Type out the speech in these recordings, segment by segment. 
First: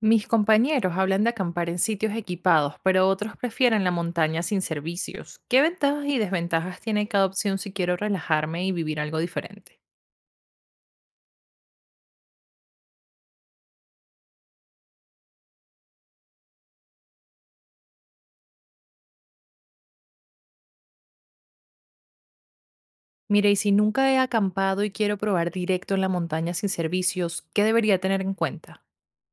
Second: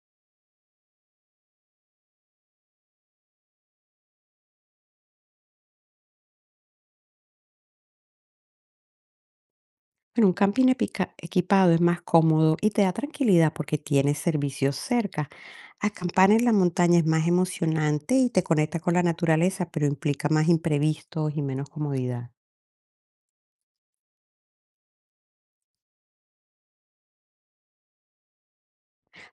Mis compañeros hablan de acampar en sitios equipados, pero otros prefieren la montaña sin servicios. ¿Qué ventajas y desventajas tiene cada opción si quiero relajarme y vivir algo diferente? Bueno, un camping equipado es más cómodo y te da tranquilidad porque tienes servicios cerca. Acampar en la montaña es más emocionante y te conecta con la naturaleza, pero implica más imprevistos y menos comodidad. Mire, y si nunca he acampado y quiero probar directo en la montaña sin servicios, ¿qué debería tener en cuenta?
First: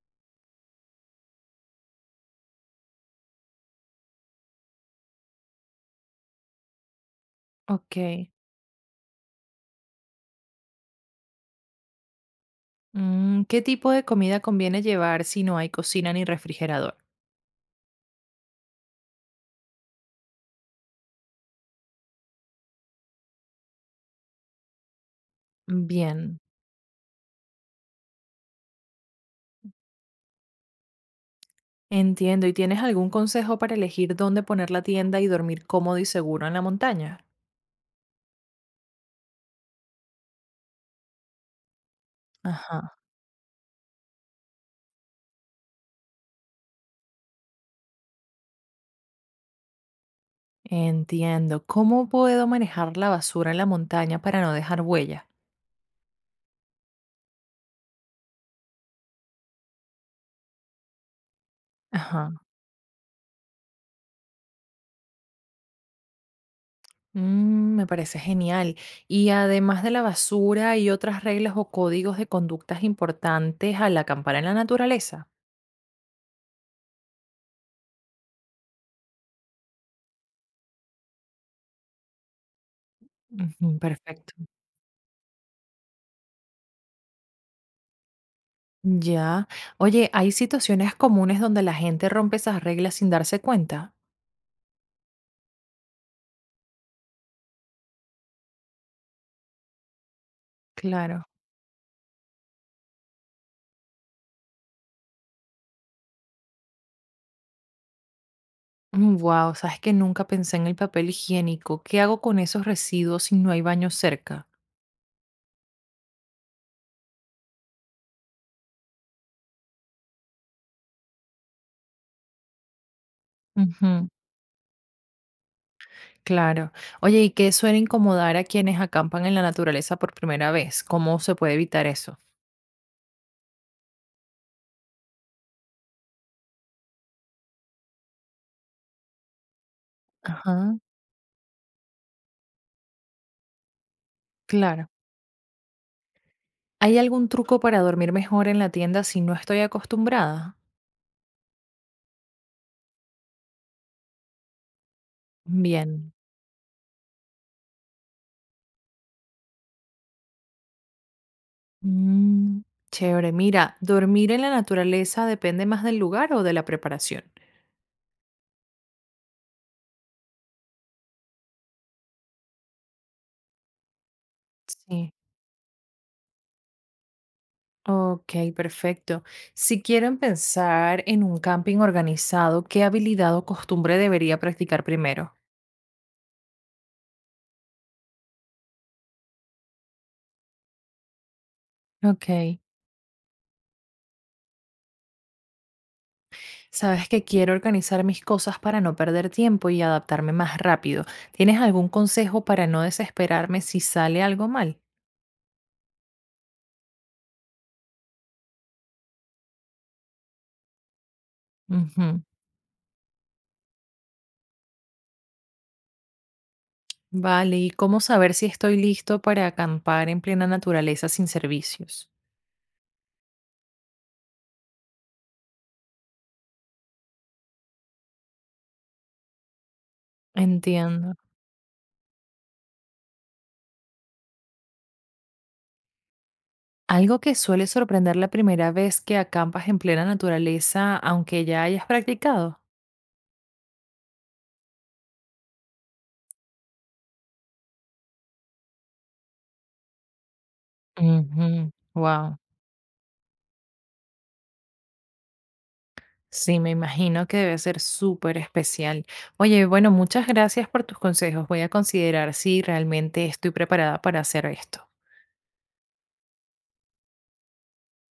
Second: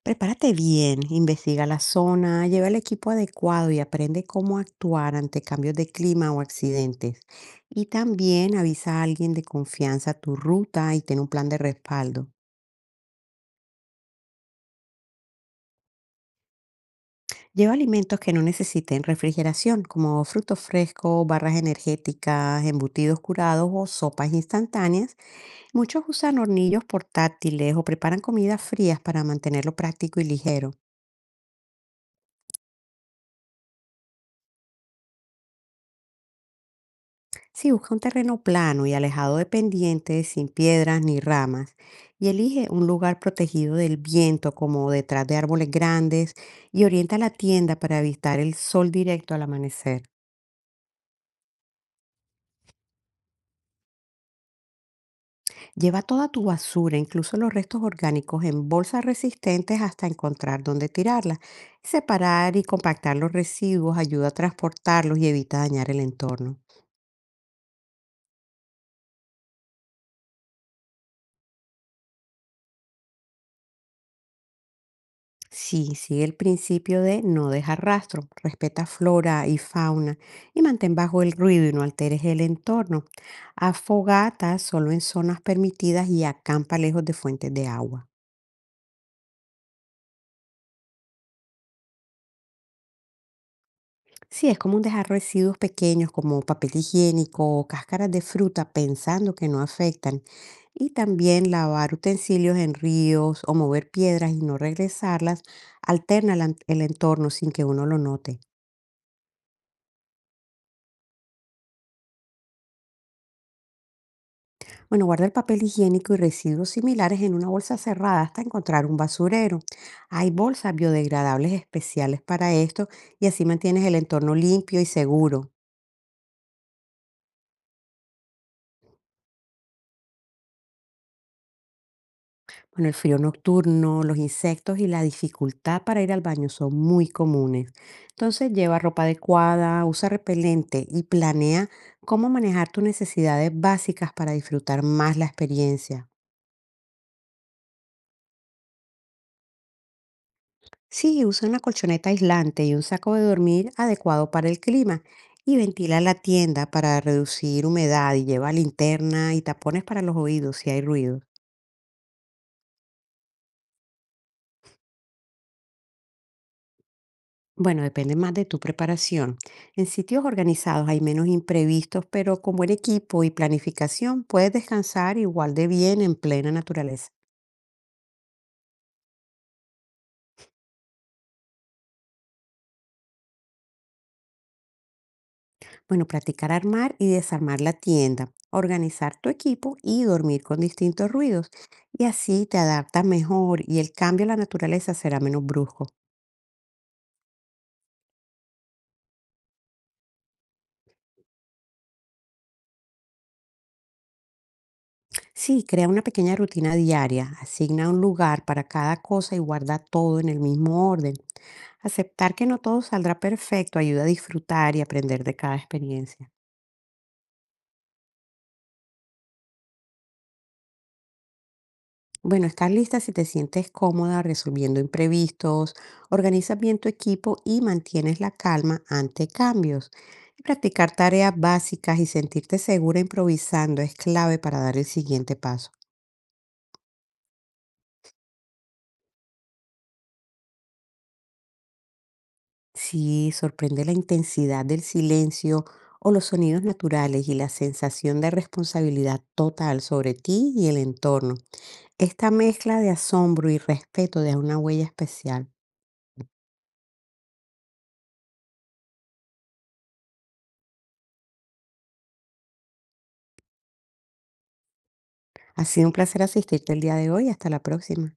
Prepárate bien, investiga la zona, lleva el equipo adecuado y aprende cómo actuar ante cambios de clima o accidentes. Y Ok. también avisa a alguien de confianza tu ruta y ten un plan de respaldo. Mm, ¿qué tipo de comida conviene llevar si no hay cocina ni refrigerador? Lleva alimentos que no necesiten refrigeración, como frutos frescos, barras energéticas, embutidos curados o sopas instantáneas. Muchos Bien. usan hornillos portátiles o preparan comidas frías para mantenerlo práctico y ligero. Entiendo. ¿Y tienes algún consejo para elegir dónde poner la tienda y dormir cómodo y seguro en la montaña? Si busca un terreno plano y alejado de pendientes, sin piedras ni ramas, y elige un Ajá. lugar protegido del viento, como detrás de árboles grandes, y orienta la tienda para evitar el sol directo al amanecer. Entiendo. ¿Cómo puedo manejar la basura en la montaña para no dejar huella? Lleva toda tu basura, incluso los restos orgánicos, en bolsas resistentes hasta encontrar dónde tirarla. Ajá. Separar y compactar los residuos ayuda a transportarlos y evita dañar el entorno. Mm, me parece genial. Y además de la basura, ¿hay otras reglas o códigos de conductas importantes al acampar en la naturaleza? Sí, sigue el principio de no dejar rastro, respeta flora y fauna y mantén bajo el ruido y no alteres el entorno. Haz Ujú, perfecto. fogatas solo en zonas permitidas y acampa lejos de fuentes de agua. Ya. Oye, ¿hay situaciones comunes donde la gente rompe esas reglas sin darse cuenta? Sí, es común dejar residuos pequeños como papel higiénico o cáscaras de fruta pensando que no afectan. Y Claro. también lavar utensilios en ríos o mover piedras y no regresarlas alterna el entorno sin que uno lo note. Wow, sabes que nunca pensé en el papel higiénico. ¿Qué hago con esos residuos si no hay baño cerca? Bueno, guarda el papel higiénico y residuos similares en una bolsa cerrada hasta encontrar un basurero. Hay bolsas biodegradables especiales para esto y así mantienes el Ujú. entorno limpio y seguro. Claro. Oye, ¿y qué suele incomodar a quienes acampan en la naturaleza por primera vez? ¿Cómo se puede evitar eso? Bueno, el frío nocturno, los insectos y la dificultad para ir al baño son muy comunes. Entonces, lleva ropa adecuada, usa Ajá, repelente y planea cómo manejar tus necesidades básicas para disfrutar claro. más la experiencia. ¿Hay algún truco para dormir mejor en la tienda si no estoy acostumbrada? Sí, usa una colchoneta aislante y un saco de dormir adecuado para el clima. Y ventila Bien. la tienda para reducir humedad y lleva linterna y tapones para los oídos si hay ruido. Mm, chévere. Mira, ¿dormir en la naturaleza depende más del lugar o de la preparación? Bueno, depende más de tu preparación. En sitios organizados hay menos imprevistos, pero con buen equipo y planificación puedes Sí. descansar igual de bien en plena naturaleza. Ok, perfecto. Si quiero empezar en un camping organizado, ¿qué habilidad o costumbre debería practicar primero? Bueno, practicar armar y desarmar la tienda, organizar tu equipo y dormir con distintos ruidos. Y así te Ok. adaptas mejor y el cambio a la naturaleza será menos brusco. Sabes que quiero organizar mis cosas para no perder tiempo y adaptarme más rápido. ¿Tienes algún consejo para no desesperarme si sale algo mal? Sí, crea una pequeña rutina diaria, asigna un lugar para cada cosa y guarda todo en el mismo orden. Ujú. Aceptar que no todo saldrá perfecto ayuda a disfrutar y aprender de cada experiencia. Vale, ¿y cómo saber si estoy listo para acampar en plena naturaleza sin servicios? Bueno, estás lista si te sientes cómoda resolviendo imprevistos, organizas bien tu equipo y mantienes la calma ante cambios. Y practicar Entiendo. tareas básicas y sentirte segura improvisando es clave para dar el siguiente paso. Algo que suele sorprender la primera vez que acampas en plena naturaleza, aunque ya hayas practicado. Si sorprende la intensidad del silencio o los sonidos naturales y la sensación de responsabilidad total sobre ti y el entorno. Esta Wow. mezcla de asombro y respeto deja una huella especial. Sí, me imagino que debe ser súper especial. Oye, bueno, muchas gracias por tus consejos. Voy a considerar si realmente estoy preparada para hacer esto. Ha sido un placer asistirte el día de hoy. Hasta la próxima.